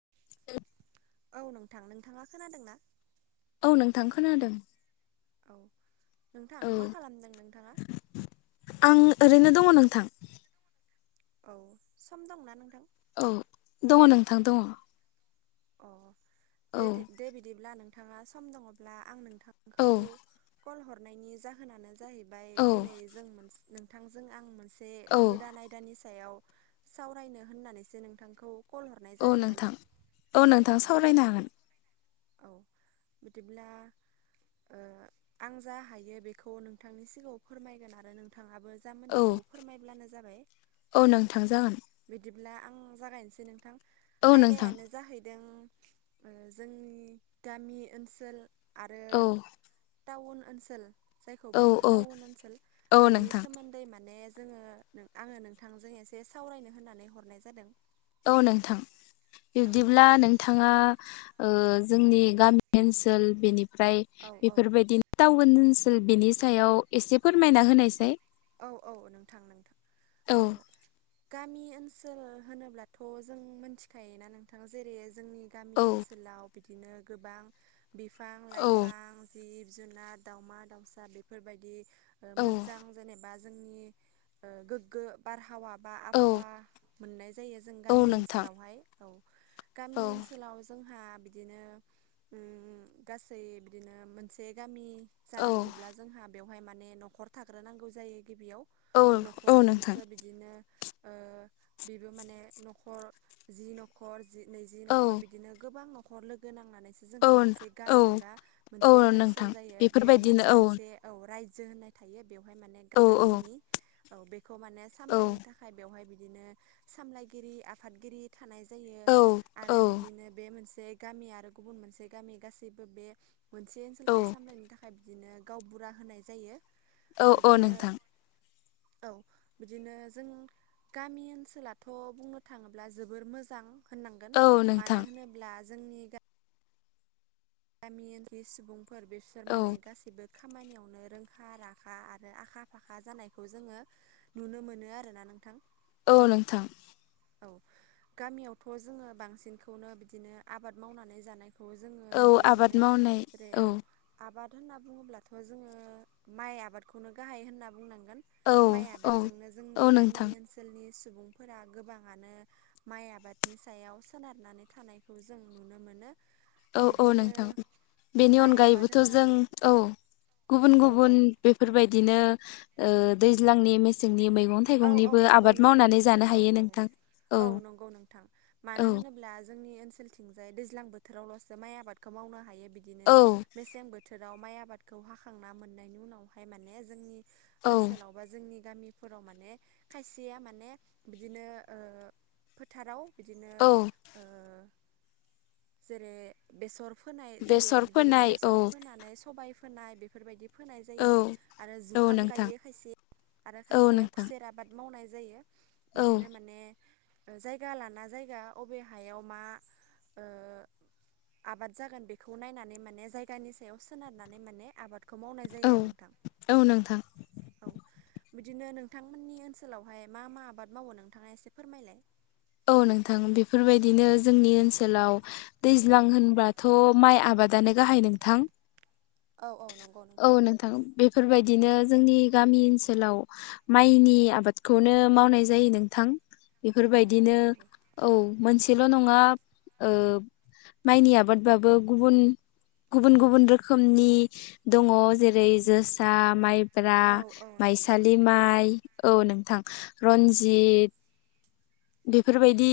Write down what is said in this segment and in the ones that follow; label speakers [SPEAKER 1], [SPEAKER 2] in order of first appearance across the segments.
[SPEAKER 1] [inaudible]
[SPEAKER 2] औ नोंथां, नोंथाङा खोनादों ना?
[SPEAKER 1] औ, नोंथां खोनादों।
[SPEAKER 2] औ नोंथां,
[SPEAKER 1] औ
[SPEAKER 2] मा खालामदों नोंथाङा?
[SPEAKER 1] आं ओरैनो दङ नोंथां।
[SPEAKER 2] औ, सम दंना नोंथां?
[SPEAKER 1] औ, दङ नोंथां दङ।
[SPEAKER 2] अ दे दे बिदिब्ला नोंथाङा सम दङब्ला आं नों
[SPEAKER 1] औ
[SPEAKER 2] थांखौ कल हरनायनि जाहोनानो जाहैबाय
[SPEAKER 1] औ
[SPEAKER 2] दिनै जों मोनसे नों थांजों आं मोनसे
[SPEAKER 1] औ
[SPEAKER 2] गोदान आयदानि सायाव सावरायनो होननानैसो नोंथांखौ कल हरनाय
[SPEAKER 1] औ
[SPEAKER 2] जादोंमोन।
[SPEAKER 1] नोंथां औ, नोंथाङा सावरायनो हागोन।
[SPEAKER 2] औ बिदिब्ला ओ आं जा हायो बेखौ नोंथांनि सिगाङाव फोरमायगोन आरो नोंथाङाबो जा
[SPEAKER 1] औ
[SPEAKER 2] मोनथिगौ फोरमायब्लानो जाबाय।
[SPEAKER 1] औ नोंथां जागोन
[SPEAKER 2] बिदिब्ला आं जागायनोसै नोंथां
[SPEAKER 1] औ नोंथां
[SPEAKER 2] आयदायानो जाहैदों ओ जोंनि गामि ओनसोल आरो
[SPEAKER 1] औ
[SPEAKER 2] टाउन ओनसोल जायखौ
[SPEAKER 1] औ
[SPEAKER 2] बुङो
[SPEAKER 1] औ
[SPEAKER 2] टाउन ओनसोल
[SPEAKER 1] औ
[SPEAKER 2] बेनि
[SPEAKER 1] नोंथां
[SPEAKER 2] सोमोन्दै मा ने जोङो आङो नोंथांजों एसे सावरायनो होननानै हरनाय जादों।
[SPEAKER 1] औ नोंथां
[SPEAKER 2] औ
[SPEAKER 1] बिबदिब्ला नोंथाङा ओ जोंनि गामि ओनसोल बेनिफ्राय
[SPEAKER 2] औ औ
[SPEAKER 1] बेफोरबायदिनो टाउन ओन सोल बिनि सायाव एसे फोरमायना होनायसाय।
[SPEAKER 2] औ औ नोंथां, नोंथां
[SPEAKER 1] औ
[SPEAKER 2] ओ गामि ओनसोल होनोब्लाथ' जों मिनथिखायोना नोंथां जेरै- जोंनि गामि
[SPEAKER 1] औ
[SPEAKER 2] ओनसोलाव बिदिनो गोबां
[SPEAKER 1] औ
[SPEAKER 2] बिफां-लाइफां, जिब जुनार, दावउमा-दाउसा बेफोरबायदि ओ
[SPEAKER 1] औ
[SPEAKER 2] मोजां बा जोंनि ओ गोग्गो बारहावा बा
[SPEAKER 1] औ
[SPEAKER 2] आबहावा मोननाय जायो जों
[SPEAKER 1] औ
[SPEAKER 2] गामि
[SPEAKER 1] नोंथां
[SPEAKER 2] ओनसोलावहाय। औ‌ गामि
[SPEAKER 1] औ
[SPEAKER 2] ओनसोलाव जोंहा बिदिनो उम गासै बिदिनो मोनसे गामि
[SPEAKER 1] औ
[SPEAKER 2] जानांगौब्ला जोंहा बेवहाय माने न'खर थाग्रोनांगौ जायो। गिबियाव।
[SPEAKER 1] औ औ नोंथां
[SPEAKER 2] न'खरजोंसो बिदिनो ओ बेबो माने न'खर जि न'खर जि नैजि
[SPEAKER 1] औ
[SPEAKER 2] न'खर बिदिनो गोबां न'खर लोगो ना नानैसो
[SPEAKER 1] औ
[SPEAKER 2] जोंहा मोनसे
[SPEAKER 1] औ
[SPEAKER 2] गामि बा
[SPEAKER 1] औ
[SPEAKER 2] मोनसे ओनसोल
[SPEAKER 1] नोंथां
[SPEAKER 2] जायो बेयाव
[SPEAKER 1] बेफोरबायदिनो
[SPEAKER 2] माने
[SPEAKER 1] औ
[SPEAKER 2] मोनसे औ राय जो होन्नाय थायो बेवहाय माने
[SPEAKER 1] औ औ
[SPEAKER 2] गामिनि औ बेखौ माने
[SPEAKER 1] औ
[SPEAKER 2] सामलायनो थाखाय बेवहाय बि दिनो सामलायगिरि, आफादगिरि थानाय जायो
[SPEAKER 1] औ औ
[SPEAKER 2] आरो बिदिनो बे मोन से गामि आरो गुबुन मोनसे गामि गासैबो बे मोनसे
[SPEAKER 1] औ
[SPEAKER 2] ओनसोलखौ सामलायनो थाखाय बिदिनो गावबुरा होनाय जायो।
[SPEAKER 1] औ औ
[SPEAKER 2] बिदिनो
[SPEAKER 1] नोंथां।
[SPEAKER 2] औ बिदिनो जों गामि ओनसोलाथ' बुंनो थाङोब्ला जोबोर मोजां होननांगोन।
[SPEAKER 1] औ
[SPEAKER 2] मानो
[SPEAKER 1] नोंथां
[SPEAKER 2] होनोब्ला जोंनि गा मि ओनसोलनि सुबुंफोर बिसोर
[SPEAKER 1] औ
[SPEAKER 2] माने गासिबो खामानियावनो रोंखा-राखा आरो आखा-फाखा जानायखौ जोङो नुनो मोनो आरोना नोंथां।
[SPEAKER 1] औ नोंथां।
[SPEAKER 2] औ गामियावथ' जोङो बांसिनखौनो बिदिनो आबाद मावनानै जानाय खौ जोङो
[SPEAKER 1] औ
[SPEAKER 2] नुनो
[SPEAKER 1] आबाद
[SPEAKER 2] मोनो।
[SPEAKER 1] मावनाय
[SPEAKER 2] जेरै औ आबाद होनना बुङोब्लाथ' जोङो माइ आबादखौनो गाहाय होनना बुंनां गोन।
[SPEAKER 1] औ
[SPEAKER 2] माइ
[SPEAKER 1] औ
[SPEAKER 2] आबादजोंनो जोंनि
[SPEAKER 1] औ
[SPEAKER 2] गामि
[SPEAKER 1] नोंथां
[SPEAKER 2] ओनसोलनि सुबुंफोरा गोबां आनो माइ आबादनि सायाव सोनारनानै थानायखौ जों नुनो मोनो।
[SPEAKER 1] औ औ
[SPEAKER 2] बिदिनो
[SPEAKER 1] नोंथां बेनि
[SPEAKER 2] माइ आबाद
[SPEAKER 1] अनगायैबोथ'
[SPEAKER 2] होनना
[SPEAKER 1] जों औ। गुबुन
[SPEAKER 2] औ औ
[SPEAKER 1] गुबुन बेफोरबायदिनो ओ दैज्लांनि मेसेंनि मैगं
[SPEAKER 2] औ औ
[SPEAKER 1] थाइगंनिबो
[SPEAKER 2] नंगौ
[SPEAKER 1] आबाद
[SPEAKER 2] नोंथां
[SPEAKER 1] मावनानै
[SPEAKER 2] नंगौ
[SPEAKER 1] जानो
[SPEAKER 2] औ
[SPEAKER 1] हायो
[SPEAKER 2] औ
[SPEAKER 1] नोंथां।
[SPEAKER 2] औ नंगौ नोंथां
[SPEAKER 1] औ
[SPEAKER 2] मानो होनोब्ला जोंनि जोंनि थिंजाय दैजां बोथोरावल'सो माइ आबादखौ मावनो हायो बिदिनो
[SPEAKER 1] औ
[SPEAKER 2] मसें बोथोर उ माइ आबादखौ हाखांना मोननायनि उनावहाय माने जोंनि
[SPEAKER 1] औ
[SPEAKER 2] ओनसोलाव बा जोंनि गामिफोराव माने खायसेया माने बिदिनो ओ फोथाराव बिदिनो
[SPEAKER 1] औ
[SPEAKER 2] ओ जेरै बेसर फोनाय जायो
[SPEAKER 1] बेसर
[SPEAKER 2] बिदिनो
[SPEAKER 1] फोनाय औ
[SPEAKER 2] बेसर फोनानै सबाय फोनाय बेफोरबायदि फोनाय
[SPEAKER 1] औ
[SPEAKER 2] जायो आरो
[SPEAKER 1] औ
[SPEAKER 2] जुखाम
[SPEAKER 1] नोंथां
[SPEAKER 2] गायो खायसे आरो
[SPEAKER 1] औ
[SPEAKER 2] खायसेया
[SPEAKER 1] नोंथां
[SPEAKER 2] खुसेर आबाद मावनाय जायो
[SPEAKER 1] औ
[SPEAKER 2] बिदिनो माने जायगा लाना जायगा अबे हायाव मा ओ आबाद जागोन बेखौ नायनानै माने जायगानि सायाव सोनारनानै माने आबाद खौ मावनाय जायो
[SPEAKER 1] औ
[SPEAKER 2] आरो नोंथां
[SPEAKER 1] औ नोंथां
[SPEAKER 2] औ बिदिनो नों नोंथांमोननि ओनसोलावहाय मा मा आबाद मावो नोंथाङा एसे फोरमायलाय।
[SPEAKER 1] औ नोंथां बेफोरबायदिनो जोंनि ओनसोलाव दैज्लां होनबाथ' माइ आबाद। नो गाहाय नोंथां
[SPEAKER 2] औ औ नंगौ
[SPEAKER 1] औ नोंथां बेफोरबायदिनो। जोंनि गामि ओनसोलाव माइनि आबादखौनो मावनाय जायो नोंथां।
[SPEAKER 2] औ
[SPEAKER 1] बेफोरबाय
[SPEAKER 2] औ नंगौ
[SPEAKER 1] एसेल' नङा ओ माइनि आबादबाबो गुबुन गुबुन गुबुन रोखोमनि दङ जेरै जोसा माइ ब्रा
[SPEAKER 2] औ औ नंगौ
[SPEAKER 1] माइसालि
[SPEAKER 2] नोंथां
[SPEAKER 1] माइ औ नों। थां रनजित। बेफोरबायदि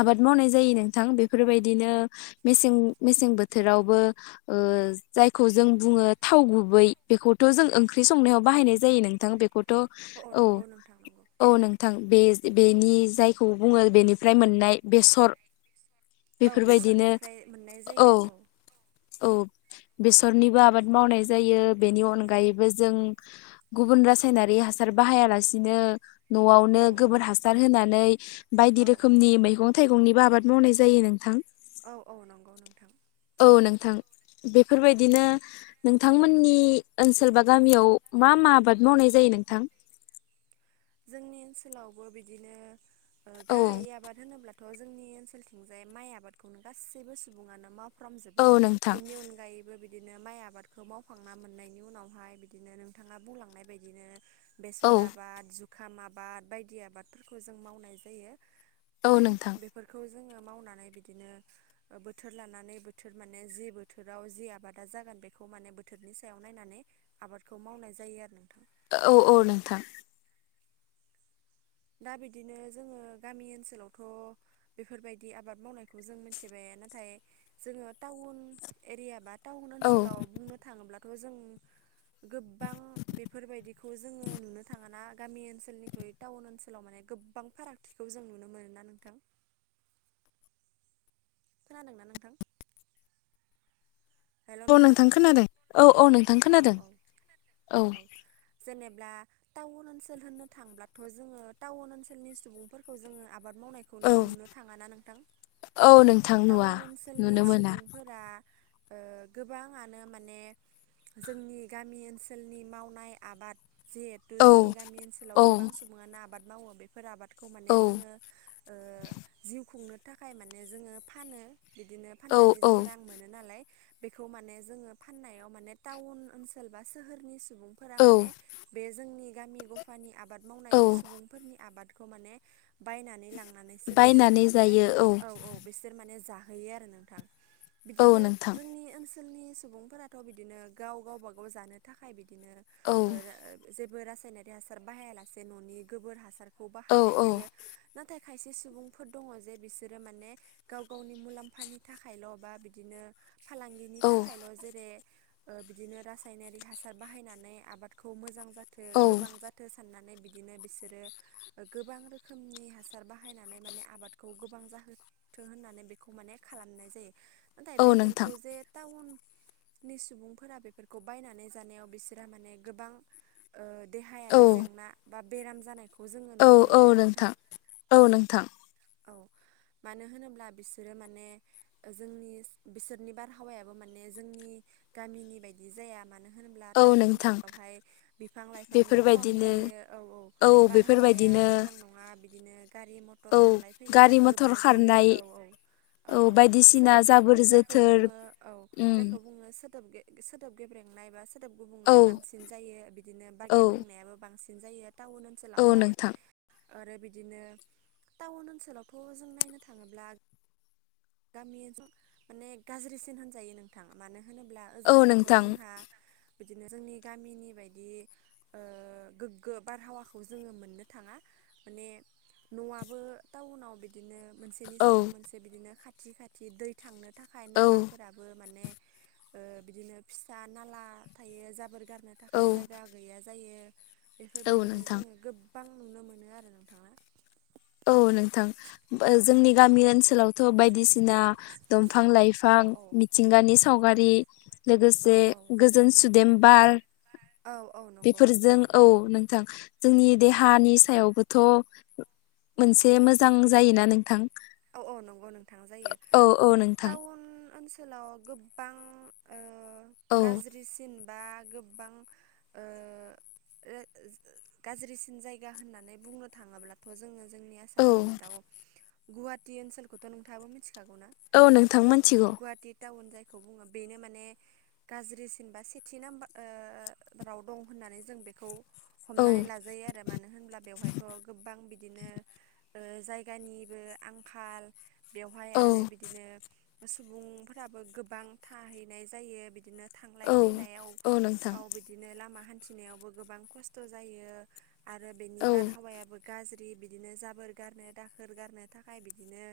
[SPEAKER 1] आबाद मावनाय जायो नोंथां बेफोरबायदिनो मेसें मेसें बोथोर। रावबो ओ जायखौ जों बुङो थाव गुबै बेखौथ' जोंं ओंख्रि संनायाव बाहायनाय जायो नोंथां बेखौथ' औ
[SPEAKER 2] नंगौ नोंथां नंगौ
[SPEAKER 1] औ नोंथां बे बेनि जायखौ बुङो बेनिफ्राय मोननाय बेसर।
[SPEAKER 2] औ
[SPEAKER 1] बेफोरबायदिनो
[SPEAKER 2] बेसरनिफ्राय मोननाय
[SPEAKER 1] औ
[SPEAKER 2] जायो
[SPEAKER 1] औ। बेसरनिबो आबाद मावनाय जायो बेनि अनगायैबो जों गुबुन रासायनारि हासार बाहायालासिनो न'आवनो
[SPEAKER 2] औ औ
[SPEAKER 1] गोबोर हासार होनानै बायदि
[SPEAKER 2] औ
[SPEAKER 1] रोखोमनि मैगं थाइगंनिबो आबाद मावनाय जायो नोंथां।
[SPEAKER 2] औ औ नंगौ नोंथां।
[SPEAKER 1] थां। बेफोरबायदिनो नोंथांमोननि ओनसोल बा गामियाव मा मा आबाद मावनाय जायो? नोंथां?
[SPEAKER 2] जोंनि ओनसोलावबो बिदिनो ओ
[SPEAKER 1] औ
[SPEAKER 2] गाहायै आबाद होनोब्ला थ' जोंनि ओनसोलथिंजाय माइ आबादखौनो गासैबो सुबुङानो मावो। खालामजोबो
[SPEAKER 1] औ नोंथां
[SPEAKER 2] बिनि अनगायैबो बि बिदिनो माइ आबादखौ मावखांना मोननायनि उनावहाय बिदिनो नोंथाङा बुंलांनाय बायदिनो
[SPEAKER 1] औ
[SPEAKER 2] बेसर आबाद जुखाम आबाद बायदि आबादफोरखौ जों मावनाय जायो।
[SPEAKER 1] औ नोंथां।
[SPEAKER 2] बेफोरखौ जोङो मावनानै बिदिनो बोथोर लानानै बोथोर माने जि बोथोराव जि आबादा जागोन बेखौ माने बोथोरनि सायाव नायनानै आबादखौ मावनाय जायो आरो नोंथां।
[SPEAKER 1] औ औ नोंथां।
[SPEAKER 2] दा बिदिनो जोङो गामि ओनसोलावथ' बेफोरबायदि आबाद मावनायखौ जों मिथिबाय नाथाय जोङो टाउन एरिया बा टाउन
[SPEAKER 1] औ
[SPEAKER 2] ओनसोलाव बुंनो थाङोब्ला खौ जों गोबां बेफोरबायदिखौ जोङो नुनो थाङाना गामि ओनसोलनिख्रुइ टाउन ओनसोल लाव माने गोबां फारागथिखौ जों नुनो मोन ना नोंथां? खोनादोंना नोंथां?
[SPEAKER 1] औ नोंथां खोनादों औ-औ नोंथां
[SPEAKER 2] औ
[SPEAKER 1] खोनादों
[SPEAKER 2] औ
[SPEAKER 1] औ।
[SPEAKER 2] जेनेब्ला टाउन ओनसोल होननो थांब्लाथ' जोङो टाउन ओनसोलनि सुबुंफोरखौ जोङो आबाद आबाद मावनायखौनो नुनो थाङा ना नोंथां?
[SPEAKER 1] औ नोंथां नुवा
[SPEAKER 2] टाउन ओनसोलनि
[SPEAKER 1] नुनो मोना
[SPEAKER 2] सुबुंफोरा ओ गोबाङानो माने जोंनि गामि ओनसोलनि मावनाय आबाद जिहेथु
[SPEAKER 1] औ
[SPEAKER 2] जोंनि गामि ओनसोलाव
[SPEAKER 1] औ
[SPEAKER 2] गोबां सुबुङानो आबाद मावो बेफोर आबाद खौ माने
[SPEAKER 1] औ
[SPEAKER 2] जोङो ओ जिउ खुंनो थाखाय माने जोङो फानो। बिदिनो
[SPEAKER 1] औ
[SPEAKER 2] फाननानै
[SPEAKER 1] औ
[SPEAKER 2] जों रां मोनो नालाय बेखौ माने जोङो फाननायाव माने टाउन ओनसोल बा सोहोरनि सुबुंफोरा
[SPEAKER 1] औ
[SPEAKER 2] माने बे जोंनि गामि गफानि आबाद आबाद मावनाय
[SPEAKER 1] औ
[SPEAKER 2] सुबुंफोरनि आबादखौ माने बायनानै लांनानैसो बिसोरो
[SPEAKER 1] बायनानै
[SPEAKER 2] माने
[SPEAKER 1] जायो औ
[SPEAKER 2] औ-औ बिसोर माने जाहोयो आरो नोंथां।
[SPEAKER 1] औ
[SPEAKER 2] बिदिनो
[SPEAKER 1] नोंथां
[SPEAKER 2] जोंनि ओनसोलनि सुबुंफोराथ' बिदिनो गाव-गावबा गाव जानो थाखाय बिदि बिदिनो
[SPEAKER 1] औ
[SPEAKER 2] ओ जेबो रासायनारि हासार बाहायालासे न'नि गोबोर हासार खौ
[SPEAKER 1] औ
[SPEAKER 2] बाहायनाय
[SPEAKER 1] औ
[SPEAKER 2] जायो नाथाय खायसे सुबुंफोर दङ जे बिसोरो माने गाव-गावनि मुलाम्फानि थाखायल' बा बिदिनो फालांगिनि
[SPEAKER 1] औ
[SPEAKER 2] थाखायल' जेरै ओ बिदिनो रासायनारि हासार बाहायनानै आबादखौ मोजां जाथों
[SPEAKER 1] औ
[SPEAKER 2] गोबां जाथों साननानै बिदिनो बिसोरो गोबां रोखोमनि हासार बाहायनानै माने आबादखौ गोबां जाहो थों होननानै बेखौ माने खालामनाय जायो। नाथाय
[SPEAKER 1] औ नोंथां
[SPEAKER 2] बेफोरखौ जे टाउननि सुबुं फोरा बेफोरखौ बायनानै जानायाव बिसोरहा माने गोबां देहायारि जेंना बा बेराम जानायखौ जोङो नुनो
[SPEAKER 1] औ-औ
[SPEAKER 2] मोनोना
[SPEAKER 1] नोंथां औ नोंथां।
[SPEAKER 2] [inaudible] मानो होनोब्ला बिसोरो माने जोंनि बिसोरनि बारहावायाबो माने जोंनि गामिनि बायदि जाया मानो होनब्ला
[SPEAKER 1] औ
[SPEAKER 2] टाउन
[SPEAKER 1] नोंथां
[SPEAKER 2] ओनसोलावहाय बिफां लाइफांनि खम
[SPEAKER 1] बेफोरबायदिनो
[SPEAKER 2] जायो औ-औ
[SPEAKER 1] औ
[SPEAKER 2] बारहावाया
[SPEAKER 1] बेफोरबायदिनो
[SPEAKER 2] मोजां नङा बि गारि मथर
[SPEAKER 1] औ
[SPEAKER 2] थांलाय फैलाया
[SPEAKER 1] गारि मथर
[SPEAKER 2] गोबां जायो
[SPEAKER 1] खारनाय
[SPEAKER 2] औ-औ
[SPEAKER 1] औ
[SPEAKER 2] औ-औ
[SPEAKER 1] बायदिसिना
[SPEAKER 2] सोदोब औ
[SPEAKER 1] जाबोर
[SPEAKER 2] जायखौ
[SPEAKER 1] जोथोर
[SPEAKER 2] बुङो औ
[SPEAKER 1] उम
[SPEAKER 2] जायखौ बुङो सो सोदोब गे सोदोब गेब्रेंनाय बा सोदोब
[SPEAKER 1] औ
[SPEAKER 2] गुबुंनाया बांसिन जायो बिदिनो बा
[SPEAKER 1] औ
[SPEAKER 2] गेब्रेंनायाबो बांसिन सिनजायो टाउन
[SPEAKER 1] औ
[SPEAKER 2] ओनसोलावहाय।
[SPEAKER 1] नोंथां
[SPEAKER 2] आरो बिदिनो टाउन ओनसोलावथ' जों नायनो थाङोब्ला गामिओनसो माने गाज्रिसिन होनजायो नोंथाङा मानो मानो होनोब्ला
[SPEAKER 1] औ
[SPEAKER 2] ओजोंहायथ'
[SPEAKER 1] नोंथां
[SPEAKER 2] जोंहा बिदिनो जोंनि गामिनि बायदि ओ गोग्गो बारहावाखौ जोङो मोननो थाङा। माने न'आबो टाउनाव बिदि बिदिनो मोनसेनि
[SPEAKER 1] औ
[SPEAKER 2] सायाव मोनसे बिदिनो खाथि-खाथि दै थांनो थाखाय
[SPEAKER 1] औ
[SPEAKER 2] नालाफोराबो माने ओ बिदिनो फिसा नाला थायो जाबोर गारनो
[SPEAKER 1] औ
[SPEAKER 2] थाखाय जायगा गैया जायो।
[SPEAKER 1] औ
[SPEAKER 2] बेफोरबायदिनो
[SPEAKER 1] नोंथां
[SPEAKER 2] जोङो गोबां नुनो मोनो आरो नोंथांङा।
[SPEAKER 1] औ नोंथां जोंनि गामि ओनसोलाव थ' बायदिसिना दंफां
[SPEAKER 2] औ
[SPEAKER 1] लाइफां
[SPEAKER 2] औ
[SPEAKER 1] मिथिंगानि सावगारि
[SPEAKER 2] औ
[SPEAKER 1] लोगोसे
[SPEAKER 2] औ
[SPEAKER 1] गोजोन सुदेमबार
[SPEAKER 2] औ औ नंगौ
[SPEAKER 1] बेफोरजों
[SPEAKER 2] नोंथां
[SPEAKER 1] औ नोंथां। जोंनि देहानि सायावबोथ' मोनसे मोजां जायोना नोंथां।
[SPEAKER 2] औ-औ नंगौ नोंथां जायो
[SPEAKER 1] औ नोंथां
[SPEAKER 2] टाउन ओनसोल ओनसोलाव गोबां ओ
[SPEAKER 1] औ
[SPEAKER 2] गाज्रिसिन बा गोबां ओ ओ गाज्रिसिन जायगा होननानै बुंनो थाङोब्लाथ' जोङो जों
[SPEAKER 1] औ
[SPEAKER 2] आसामनि मदाव गुहाति ओनसोलखौथ' नोंथाङाबो मिल
[SPEAKER 1] औ नोंथां मोनथिगौ
[SPEAKER 2] औ जायखौ बुङो बेनो माने गाज्रिसिन बा सेथि नाम्बाराव दं -नानै जों बेखौ
[SPEAKER 1] औ
[SPEAKER 2] हमनानै लाजायो आरो मानो होनब्ला बेवहायथ' गोबां बिदिनो ओ जायगानिबो आंखाल बेवहाय
[SPEAKER 1] औ
[SPEAKER 2] आरो बिदिनो सुबुंफोराबो गोबां थाहैनाय जायो बिदिनो थांलाय
[SPEAKER 1] औ औ नोंथां
[SPEAKER 2] फैलायाव बिदिनो लामा हान्थिनायावबो गोबां खस्थ' जायो आरो बेनि
[SPEAKER 1] औ
[SPEAKER 2] बारहावायाबो गाज्रि बिदिनो जाबोर गारनो दाखोर गारनो थाखाय बिदिनो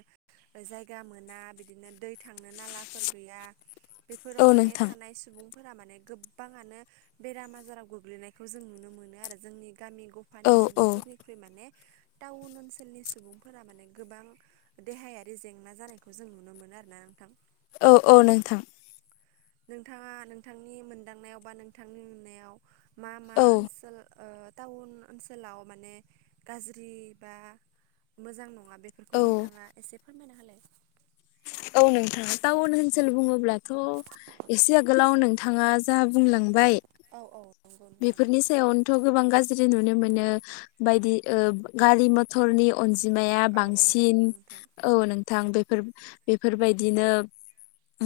[SPEAKER 2] जायगा मोना बिदिनो दै थांनो नालाफोर गैया बेफोराव
[SPEAKER 1] औ
[SPEAKER 2] माने
[SPEAKER 1] नोंथां
[SPEAKER 2] थानाय सुबुं -फोरा माने गोबाङानो बेराम आजाराव गोग्लैनायखौ जों नुनो मोनो आरो जोंनि गामि
[SPEAKER 1] औ
[SPEAKER 2] गफानि
[SPEAKER 1] औ
[SPEAKER 2] सुबुंफोरनिख्रुइ माने टाउन ओनसोलनि सुबुंफोरा माने गोबां देहायारि जेंना जानायखौ जों नुनो मोनो आरोना नोंथां
[SPEAKER 1] औ औ नोंथां
[SPEAKER 2] नोंथाङा नोंथांनि मोनदांनायाव बा नोंथांनि नुनायाव मा मा
[SPEAKER 1] औ
[SPEAKER 2] ओनसोल ओ टाउन ओनसोलाव माने गाज्रि बा मोजां नङा? बेखौ
[SPEAKER 1] औ
[SPEAKER 2] नोंथाङा एसे फोरमायना होलाय
[SPEAKER 1] औ नोंथां टाउन ओनसोल बुङोब्लाथ' एसे आगोलाव नोंथाङा जा बुंलांबाय
[SPEAKER 2] औ औ नंगौ नोंथां
[SPEAKER 1] बेफोरनि सायावनोथ' गोबां गा -ज्रि नुनो मोनो बायदि गारि मथरनि अनजि -माया
[SPEAKER 2] औ औ
[SPEAKER 1] बांसिन
[SPEAKER 2] नंगौ नोंथां
[SPEAKER 1] औ नोंथां बेफोर बेफोरबायदिनो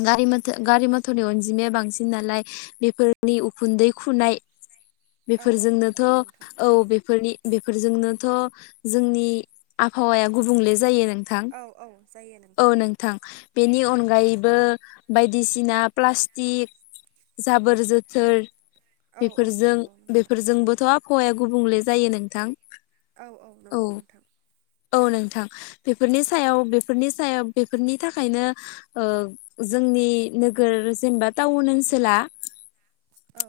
[SPEAKER 1] गारि मथर गारि मथरनि अनजिमाया बांसिन नालाय बेफोरनि उखुन्दै खुनाय
[SPEAKER 2] औ औ
[SPEAKER 1] बेफोरजोंनोथ'
[SPEAKER 2] नंगौ नोंथां
[SPEAKER 1] औ बेफोरनि बेफोरजोंनोथ' जोंनि आबहावाया गुबुंले जायो नोंथां
[SPEAKER 2] औ औ जायो
[SPEAKER 1] औ नोंथां बेनि अनगायैबो बायदिसिना प्लास्टिक जाबोर जोथोर
[SPEAKER 2] औ औ
[SPEAKER 1] बेफोरजों
[SPEAKER 2] नंगौ नोंथां
[SPEAKER 1] बेफोरजोंबोथ' आबहावाया गुबुंले जायो नोंथां
[SPEAKER 2] औ औ नंगौ नोंथां
[SPEAKER 1] औ नोंथां बेफोरनि सायाव बेफोरनि सायाव बेफोरनि थाखायनो ओ जों जोंनि नोगोर जेनेबा टाउन ओनसोला
[SPEAKER 2] औ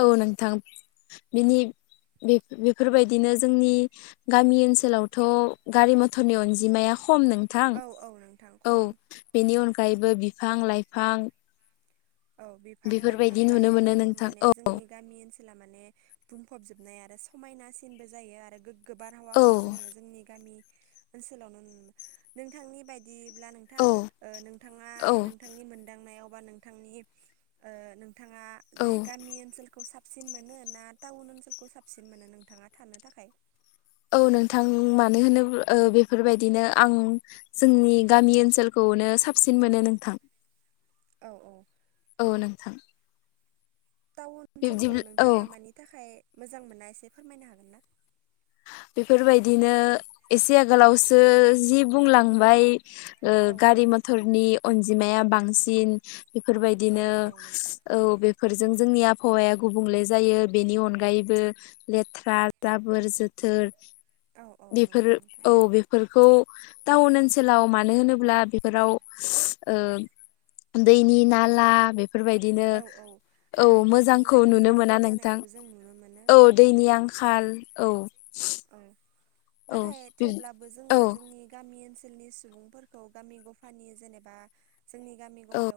[SPEAKER 1] औ नोंथां बिनि बेफोरबायदिनो जोंनि गामि ओनसोलावथ' गारि मथरनि अनजिमाया खम नोंथां
[SPEAKER 2] औ औ नोंथां
[SPEAKER 1] औ
[SPEAKER 2] खम
[SPEAKER 1] बेनि अनगायैबो बिफां लाइफां
[SPEAKER 2] औ बिफां लाइफां
[SPEAKER 1] बेफोरबायदि नुनो मोनो
[SPEAKER 2] गासैजोंबो
[SPEAKER 1] नोंथां औ
[SPEAKER 2] माने जोंनि गामि ओनसोल -ला माने बुंफबजोबनाय आरो समायनासिनबो जायो आरो गो गोबार
[SPEAKER 1] औ
[SPEAKER 2] हावाखौ जोङो जोंनि गामि ओनसोलाव नुनो मोनो नोंथांनि बायदि बायदिब्ला नोंथां
[SPEAKER 1] औ
[SPEAKER 2] नोंथाङा
[SPEAKER 1] औ
[SPEAKER 2] नोंथांनि मोनदांनायाव बा नोंथांनि ओ नोंथाङा
[SPEAKER 1] औ
[SPEAKER 2] जे गामि ओनसोलखौ साफ -सिन मोनो ना टाउन ओनसोलखौ साबसिन मोनो नोंथाङा थानो थाखाय
[SPEAKER 1] औ नोंथां मानो होनोब बेफोरबायदिनो आं जोंनि गामि ओनसोलखौ -खौनो साबसिन मोनो नोंथां
[SPEAKER 2] [inaudible] औ
[SPEAKER 1] औ नोंथां
[SPEAKER 2] टाउन
[SPEAKER 1] बिब्दि
[SPEAKER 2] ओनसोलखौ
[SPEAKER 1] औ
[SPEAKER 2] नोंथाङा मानि थाखाय मोजां मोना एसे फोरमायनो हागोन ना?
[SPEAKER 1] बेफोरबायदिनो एसे आगोलावसो जि बुंलांबाय ओ
[SPEAKER 2] औ औ
[SPEAKER 1] गारि मथरनि अनजिमाया बांसिन
[SPEAKER 2] औ
[SPEAKER 1] बेफोरबायदिनो
[SPEAKER 2] औ नोंथां
[SPEAKER 1] औ बेफोरजों जोंनि आबहावाया गुबुंले जायो बेनि अनगायैबो लेथ्रा जाबोर जो थोर
[SPEAKER 2] औ औ नंगौ
[SPEAKER 1] बेफोरो
[SPEAKER 2] नोंथां
[SPEAKER 1] औ बेफोरखौ टाउन ओनसोलाव मानो होनोब्ला बेफोराव ओ दैनि नाला बेफोर
[SPEAKER 2] औ औ आरो गोबां
[SPEAKER 1] मोजांखौ
[SPEAKER 2] दैनि
[SPEAKER 1] नुनो मोना
[SPEAKER 2] आंखाल जानायखौ जों नुनो मोनो औ औ
[SPEAKER 1] खाल औ
[SPEAKER 2] औ
[SPEAKER 1] औ
[SPEAKER 2] नाथाय थेवब्लाबो जोङो
[SPEAKER 1] औ
[SPEAKER 2] जोंनि गामि ओनसोलनि सुबुंफोरखौ गामि गफानि जेनेबा जोंनि गामि
[SPEAKER 1] औ
[SPEAKER 2] गफायाव